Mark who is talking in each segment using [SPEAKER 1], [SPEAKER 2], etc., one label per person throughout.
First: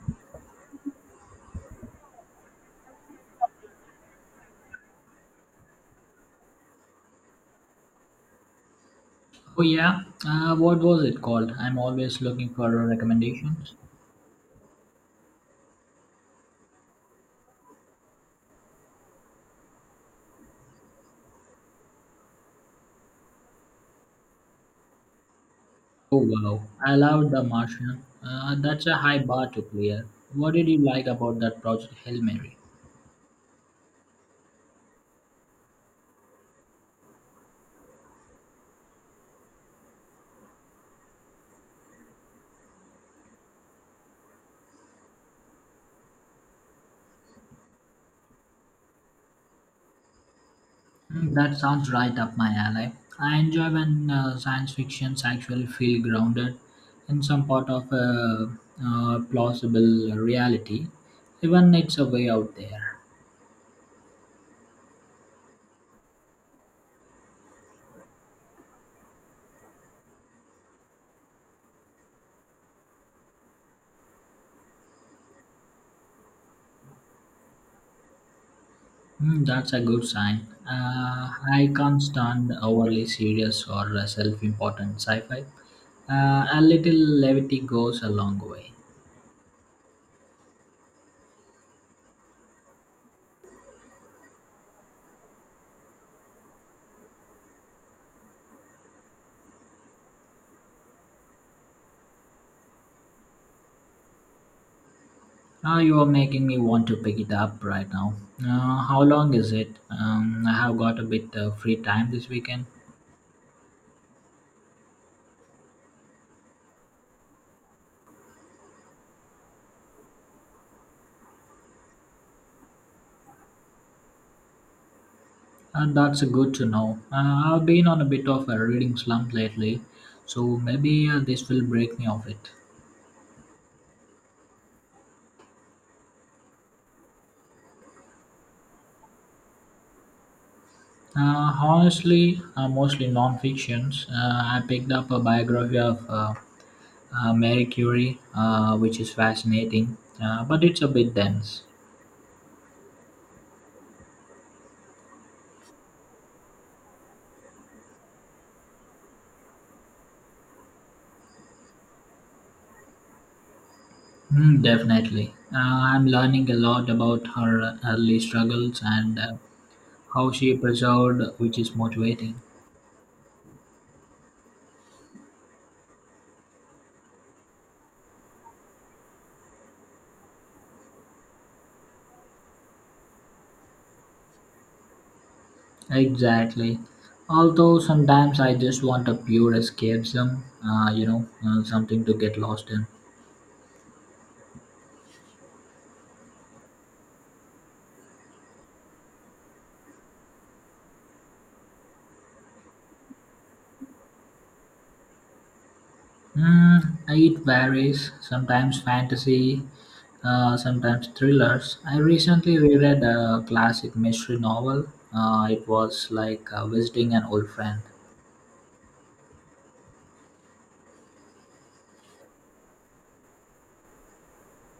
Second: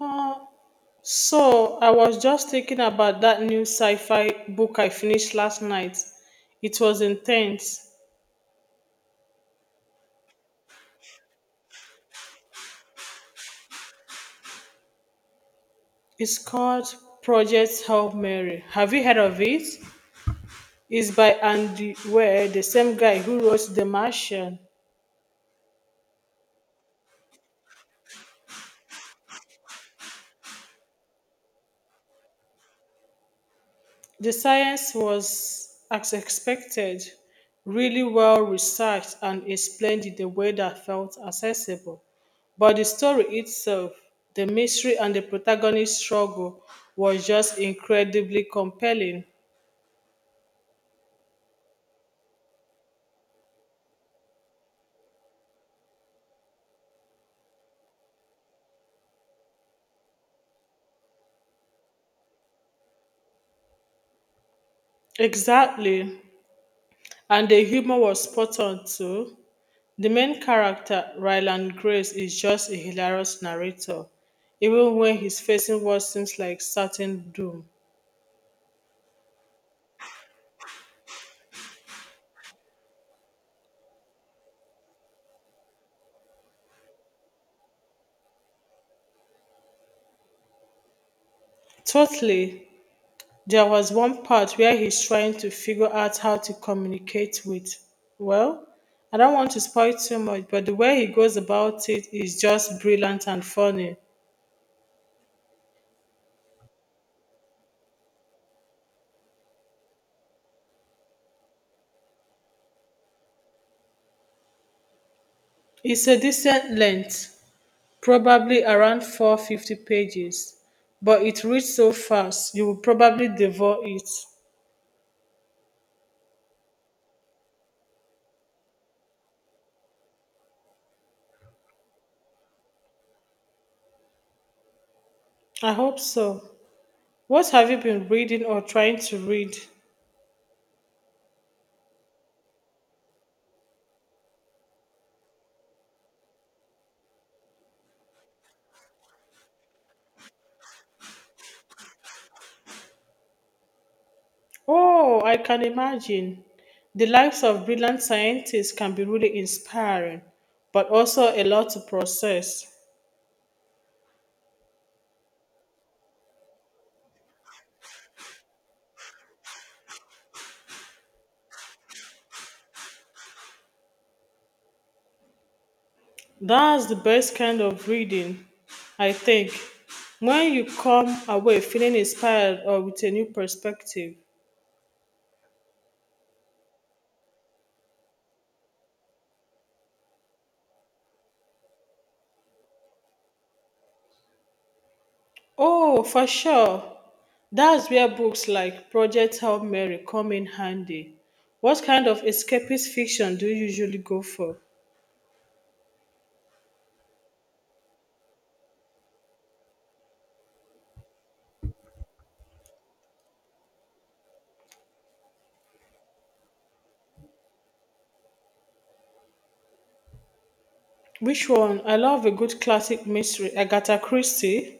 [SPEAKER 1] Uh, so I was just thinking about that new sci-fi book I finished last night. It was intense.
[SPEAKER 2] Oh yeah, what was it called? I'm always looking for recommendations.
[SPEAKER 1] It's called Project Hail Mary. Have you heard of it? It's by Andy Weir, the same guy who wrote The Martian.
[SPEAKER 2] Oh wow, I love The Martian. That's a high bar to clear. What did you like about that project, Hail Mary?
[SPEAKER 1] The science was, as expected, really well researched and explained in a way that felt accessible. But the story itself, the mystery and the protagonist's struggle was just incredibly compelling.
[SPEAKER 2] Hmm, that sounds right up my alley. I enjoy when science fictions actually feel grounded in some part of a plausible reality, even it's a way out there.
[SPEAKER 1] Exactly. And the humor was spot on too. The main character, Ryland Grace, is just a hilarious narrator, even when he's facing what seems like certain doom.
[SPEAKER 2] Hmm, that's a good sign. I can't stand overly serious or self-important sci-fi. A little levity goes a long way.
[SPEAKER 1] Totally. There was one part where he's trying to figure out how to communicate with. Well, I don't want to spoil too much, but the way he goes about it is just brilliant and funny.
[SPEAKER 2] Now you are making me want to pick it up right now. How long is it? I have got a bit free time this weekend,
[SPEAKER 1] It's a decent length, probably around 450 pages, but it reads so fast you will probably devour it.
[SPEAKER 2] and that's good to know. I've been on a bit of a reading slump lately, so maybe this will break me of it.
[SPEAKER 1] I hope so. What have you been reading or trying to read?
[SPEAKER 2] Honestly, mostly non-fictions. I picked up a biography of Mary Curie, which is fascinating, but it's a bit dense.
[SPEAKER 1] Oh, I can imagine. The lives of brilliant scientists can be really inspiring, but also a lot to process.
[SPEAKER 2] Mm, definitely. I'm learning a lot about her early struggles and how she persevered, which is motivating.
[SPEAKER 1] That's the best kind of reading, I think, when you come away feeling inspired or with a new perspective.
[SPEAKER 2] Exactly. Although sometimes I just want a pure escapism, something to get lost in.
[SPEAKER 1] Oh, for sure. That's where books like Project Hail Mary come in handy. What kind of escapist fiction do you usually go for?
[SPEAKER 2] Mm, it varies. Sometimes fantasy, sometimes thrillers. I recently reread a classic mystery novel. It was like visiting an old friend.
[SPEAKER 1] Which one? I love a good classic mystery, Agatha Christie.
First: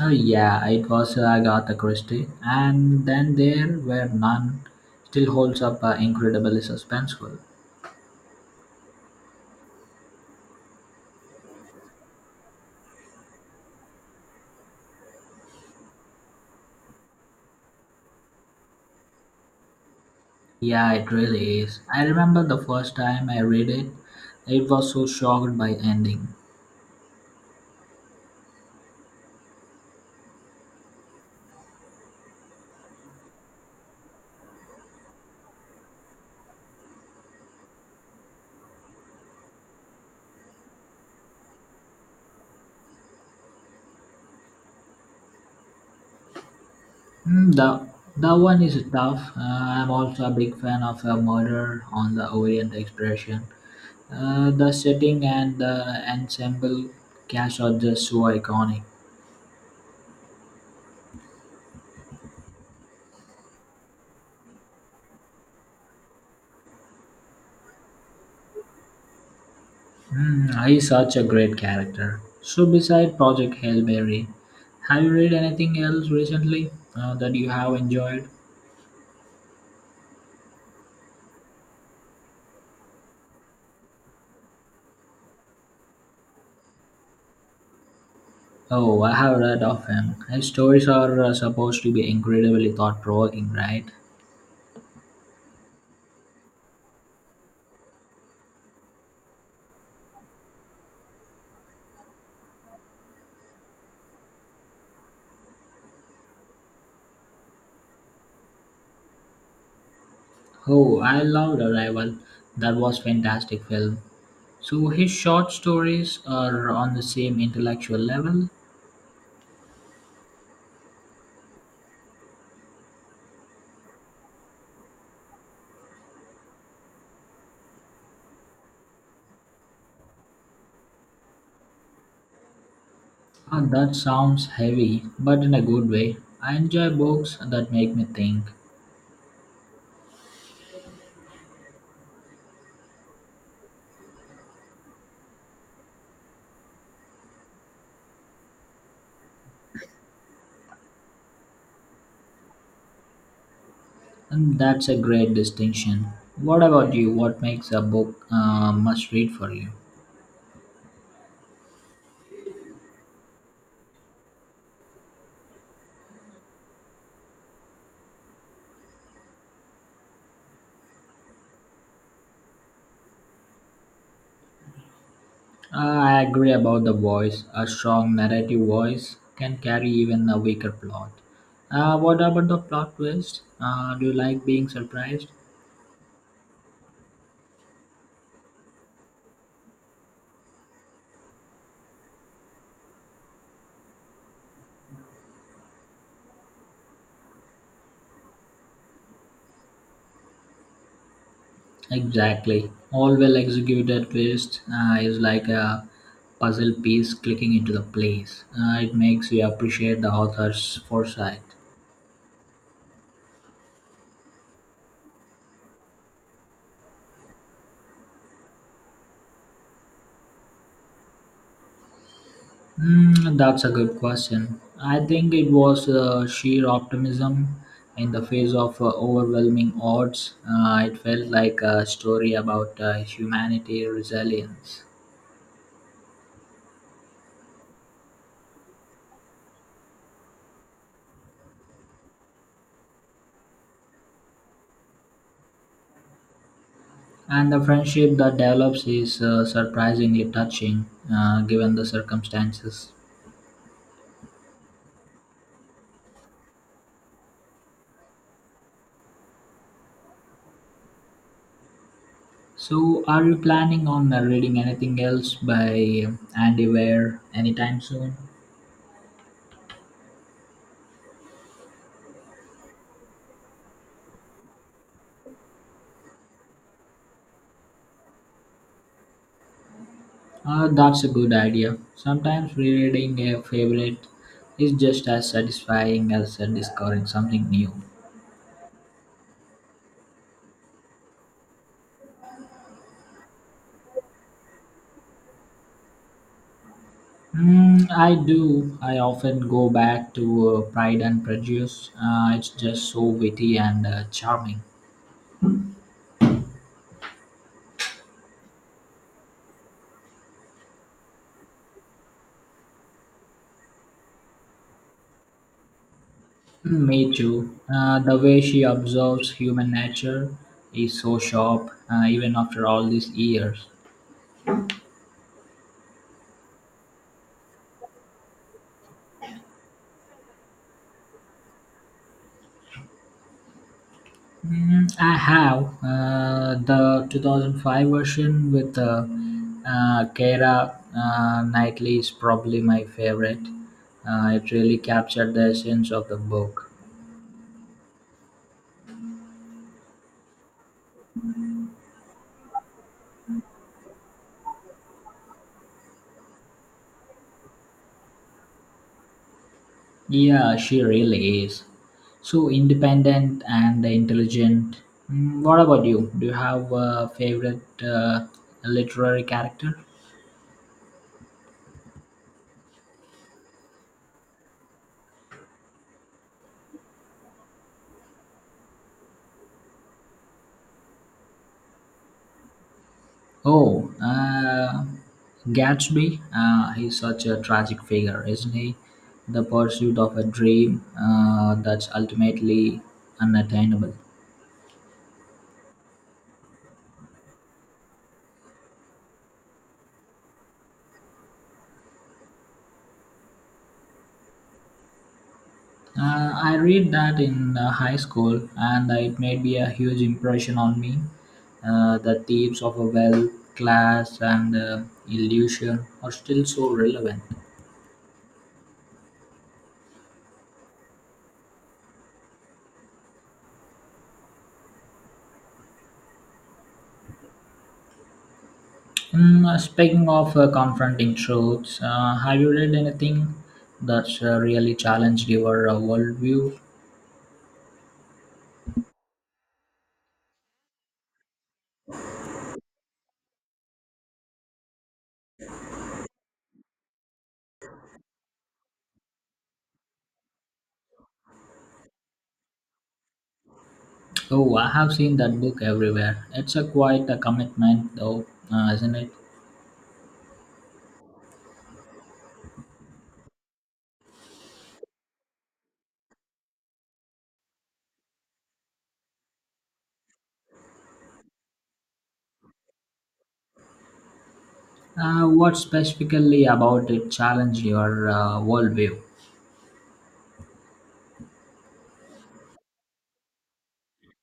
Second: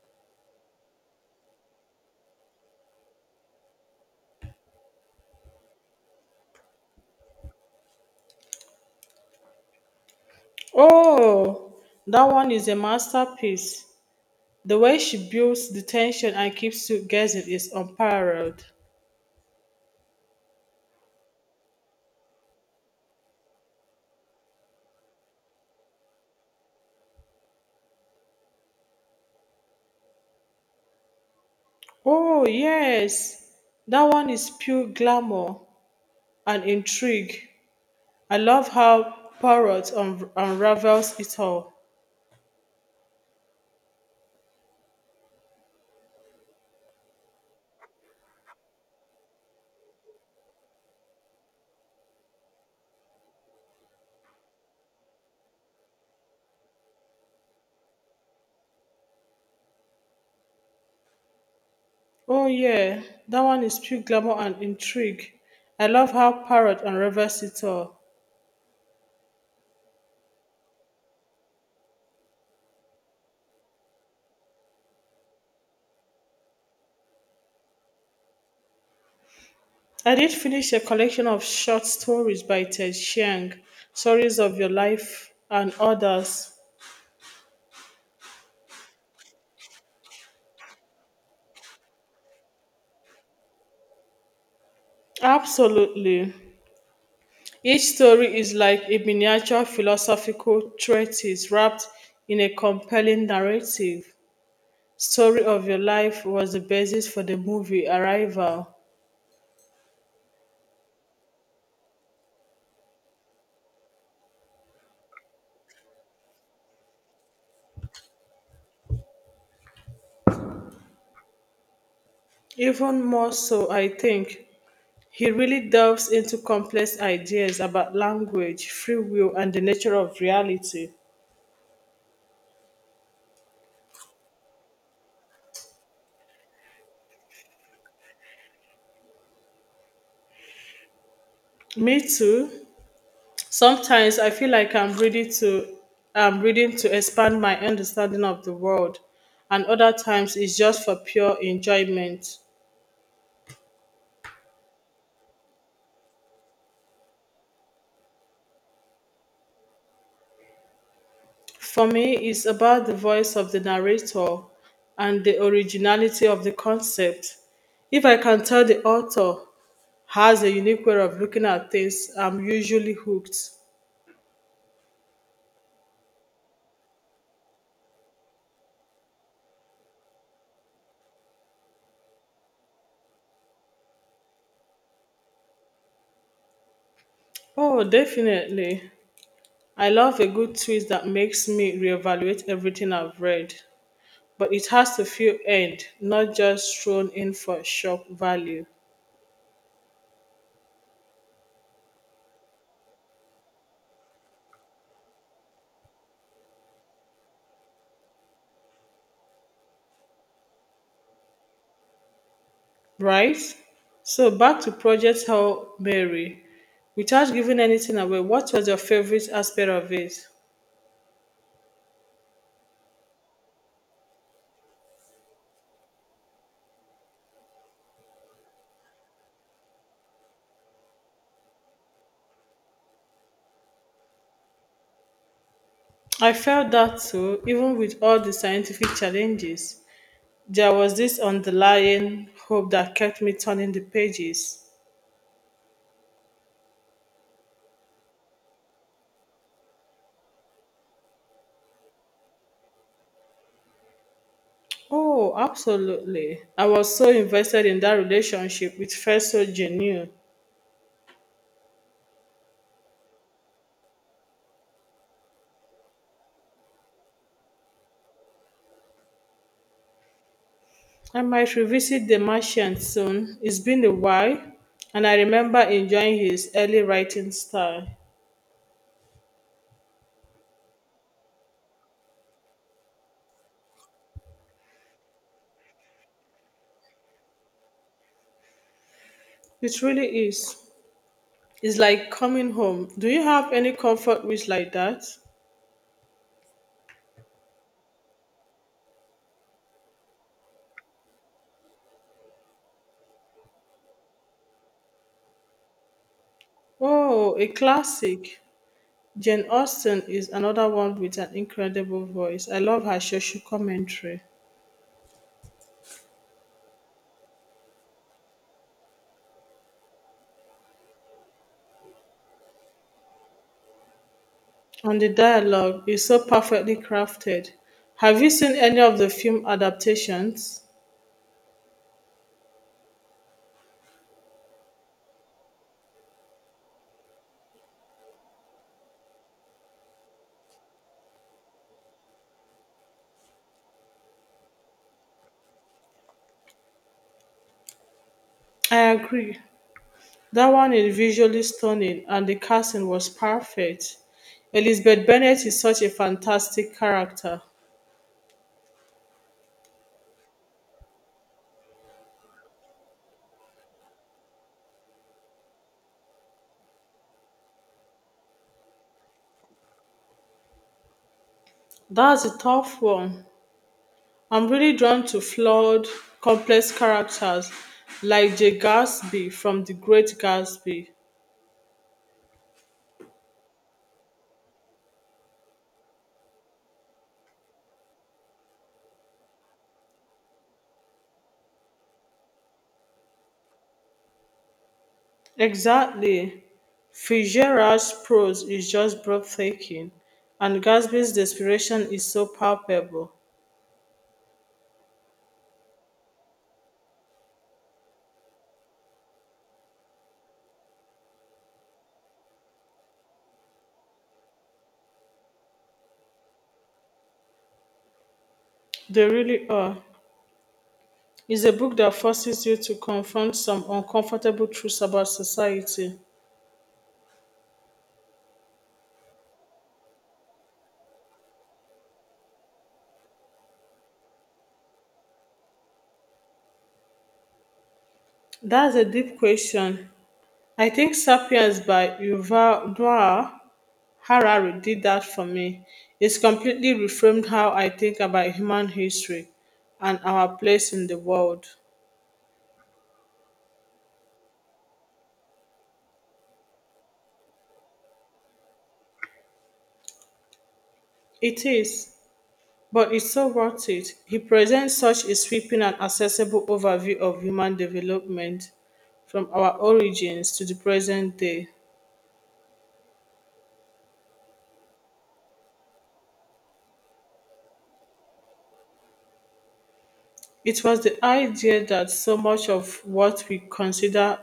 [SPEAKER 2] Oh yeah, it was Agatha Christie. And then there were none. Still holds up, incredibly suspenseful.
[SPEAKER 1] Oh, that one is a masterpiece. The way she builds the tension and keeps you guessing is unparalleled.
[SPEAKER 2] Yeah, it really is. I remember the first time I read it. It was so shocked by ending.
[SPEAKER 1] Oh, yes. That one is pure glamour and intrigue. I love how Parrot unravels it all.
[SPEAKER 2] Mm, the that one is tough. I'm also a big fan of Murder on the Orient Expression. The setting and the ensemble cast are just so iconic.
[SPEAKER 1] Oh, yeah. That one is pure glamour and intrigue. I love how Parrot unravels it all.
[SPEAKER 2] Mm, he's such a great character. So, beside Project Hail Mary, have you read anything else recently that you have enjoyed?
[SPEAKER 1] I did finish a collection of short stories by Ted Chiang, Stories of Your Life and others.
[SPEAKER 2] Oh, I have read of him. His stories are supposed to be incredibly thought provoking, right?
[SPEAKER 1] Absolutely. Each story is like a miniature philosophical treatise wrapped in a compelling narrative. Story of your life was the basis for the movie Arrival.
[SPEAKER 2] Oh, I loved Arrival. That was fantastic film. So his short stories are on the same intellectual level.
[SPEAKER 1] Even more so, I think. He really delves into complex ideas about language, free will, and the nature of reality.
[SPEAKER 2] Ah, that sounds heavy, but in a good way. I enjoy books that make me think,
[SPEAKER 1] Me too. Sometimes I feel like I'm reading to expand my understanding of the world, and other times it's just for pure enjoyment.
[SPEAKER 2] and that's a great distinction. What about you? What makes a book must read for you?
[SPEAKER 1] For me, it's about the voice of the narrator and the originality of the concept. If I can tell the author has a unique way of looking at things, I'm usually hooked.
[SPEAKER 2] Ah, I agree about the voice. A strong narrative voice can carry even a weaker plot. What about the plot twist? Do you like being surprised?
[SPEAKER 1] Oh, definitely. I love a good twist that makes me reevaluate everything I've read. But it has to feel earned, not just thrown in for shock value,
[SPEAKER 2] Exactly. All well executed twist is like a puzzle piece clicking into the place. It makes you appreciate the author's foresight.
[SPEAKER 1] right? So back to Project Hail Mary. Without giving anything away, what was your favorite aspect of it?
[SPEAKER 2] Mm, that's a good question. I think it was sheer optimism in the face of overwhelming odds. It felt like a story about humanity resilience.
[SPEAKER 1] I felt that too, even with all the scientific challenges. There was this underlying hope that kept me turning the pages.
[SPEAKER 2] And the friendship that develops is, surprisingly touching, given the circumstances.
[SPEAKER 1] Oh, absolutely. I was so invested in that relationship, it felt so genuine.
[SPEAKER 2] So, are you planning on reading anything else by Andy Weir anytime soon?
[SPEAKER 1] I might revisit The Martian soon. It's been a while, and I remember enjoying his early writing style.
[SPEAKER 2] That's a good idea. Sometimes rereading a favorite is just as satisfying as discovering something new.
[SPEAKER 1] It really is. It's like coming home. Do you have any comfort wish like that?
[SPEAKER 2] Mm, I do. I often go back to Pride and Prejudice. It's just so witty and charming.
[SPEAKER 1] Oh, a classic. Jane Austen is another one with an incredible voice. I love her social commentary.
[SPEAKER 2] Mm, me too. The way she observes human nature is so sharp, even after all these years.
[SPEAKER 1] And the dialogue is so perfectly crafted. Have you seen any of the film adaptations?
[SPEAKER 2] Mm, I have the 2005 version with Keira Knightley is probably my favorite. It really captured the essence of the book.
[SPEAKER 1] I agree. That one is visually stunning and the casting was perfect. Elizabeth Bennet is such a fantastic character.
[SPEAKER 2] Yeah, she really is. So independent and intelligent. Mm, what about you? Do you have a favorite literary character?
[SPEAKER 1] That's a tough one. I'm really drawn to flawed, complex characters like Jay Gatsby from The Great Gatsby.
[SPEAKER 2] Oh, Gatsby. He's such a tragic figure, isn't he? The pursuit of a dream that's ultimately unattainable.
[SPEAKER 1] Exactly. Fitzgerald's prose is just breathtaking, and Gatsby's desperation is so palpable.
[SPEAKER 2] I read that in high school, and it made me a huge impression on me. The themes of a wealth, class, and illusion are still so relevant.
[SPEAKER 1] They really are. Is a book that forces you to confront some uncomfortable truths about society.
[SPEAKER 2] Mm, speaking of confronting truths, have you read anything that's really challenged your worldview?
[SPEAKER 1] That's a deep question. I think Sapiens by Yuval Noah Harari did that for me. It's completely reframed how I think about human history and our place in the world.
[SPEAKER 2] Oh, I have seen that book everywhere. It's a quite a commitment, though, isn't it?
[SPEAKER 1] It is, but it's so worth it. He presents such a sweeping and accessible overview of human development from our origins to the present day.
[SPEAKER 2] What specifically about it challenged your worldview?
[SPEAKER 1] It was the idea that so much of what we consider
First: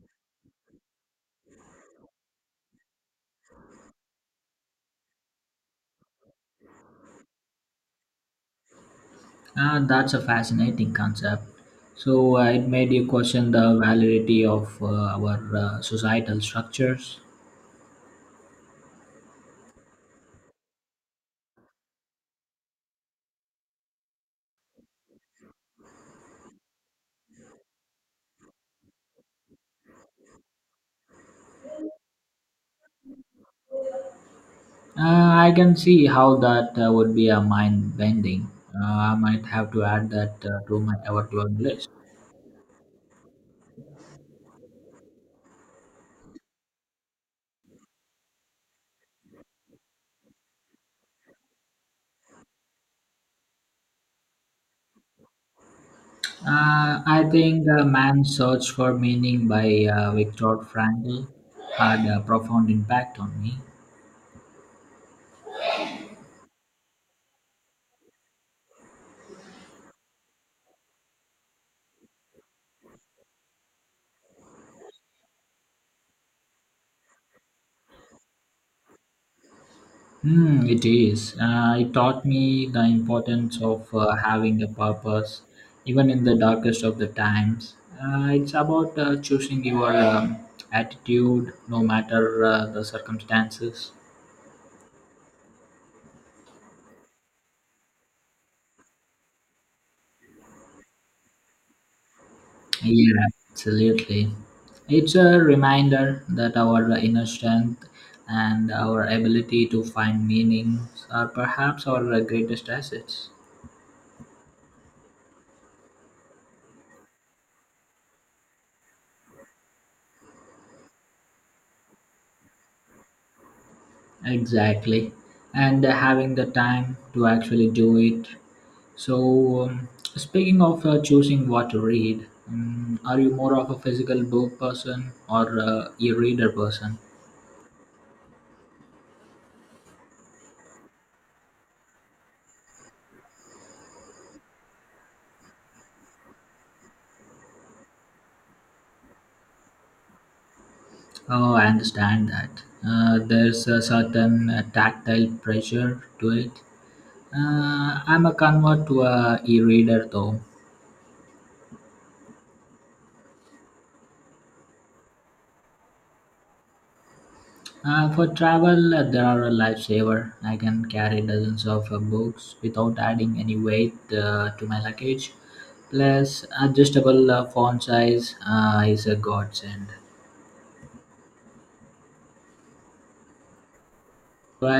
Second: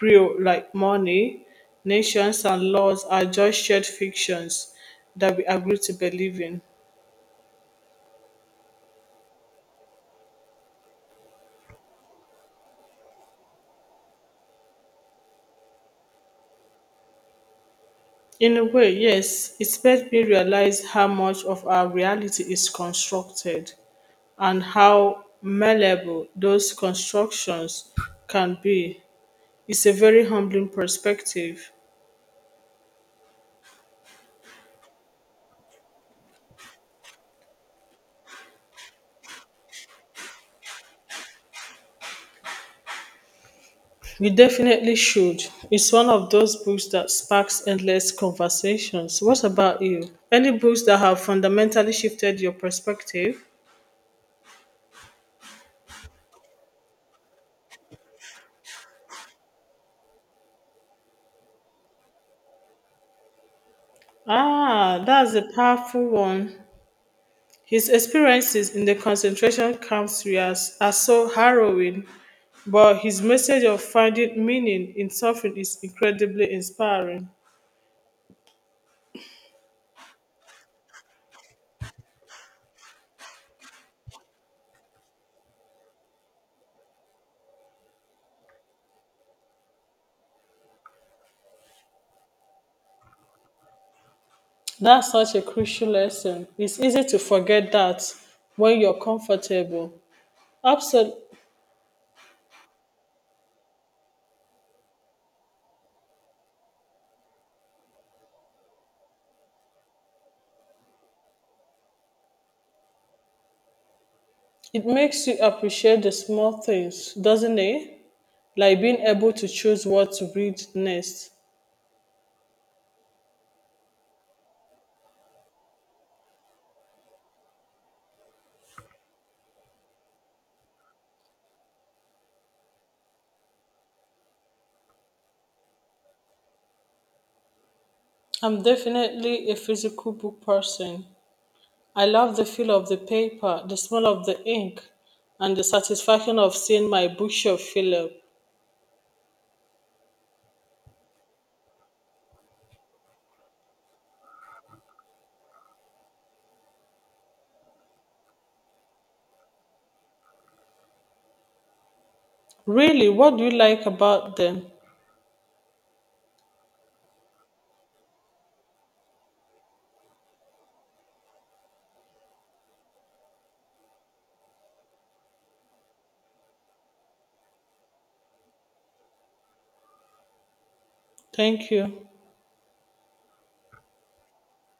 [SPEAKER 1] real, like money, nations, and laws, are just shared fictions that we agree to believe in.
[SPEAKER 2] That's a fascinating concept. So it made you question the validity of our societal structures.
[SPEAKER 1] In a way, yes, it made me realize how much of our reality is constructed and how malleable those constructions can be. It's a very humbling perspective.
[SPEAKER 2] I can see how that would be a mind bending. Uh, I might have to add that to my overload list.
[SPEAKER 1] You definitely should. It's one of those books that sparks endless conversations. What about you? Any books that have fundamentally shifted your perspective?
[SPEAKER 2] I think The Man's Search for Meaning by Viktor Frankl had a profound impact on me.
[SPEAKER 1] Ah, that's a powerful one. His experiences in the concentration camps areas are so harrowing, but his message of finding meaning in suffering is incredibly inspiring.
[SPEAKER 2] Hmm, it is. It taught me the importance of having a purpose, even in the darkest of the times. It's about choosing your attitude no matter the circumstances.
[SPEAKER 1] That's such a crucial lesson. It's easy to forget that when you're comfortable. Absol-
[SPEAKER 2] Yeah, absolutely. It's a reminder that our inner strength and our ability to find meaning are perhaps our greatest assets.
[SPEAKER 1] It makes you appreciate the small things, doesn't it? Like being able to choose what to read next.
[SPEAKER 2] Exactly. And having the time to actually do it. So, speaking of choosing what to read, are you more of a physical book person or e reader person?
[SPEAKER 1] I'm definitely a physical book person. I love the feel of the paper, the smell of the ink, and the satisfaction of seeing my bookshelf fill up.
[SPEAKER 2] Oh, I understand that. There's a certain tactile pressure to it. I'm a convert to a e-reader though.
[SPEAKER 1] Really, what do you like about them?
[SPEAKER 2] For travel, they are a lifesaver. I can carry dozens of books without adding any weight to my luggage. Plus, adjustable font size is a godsend.
[SPEAKER 1] Thank you.
[SPEAKER 2] Right,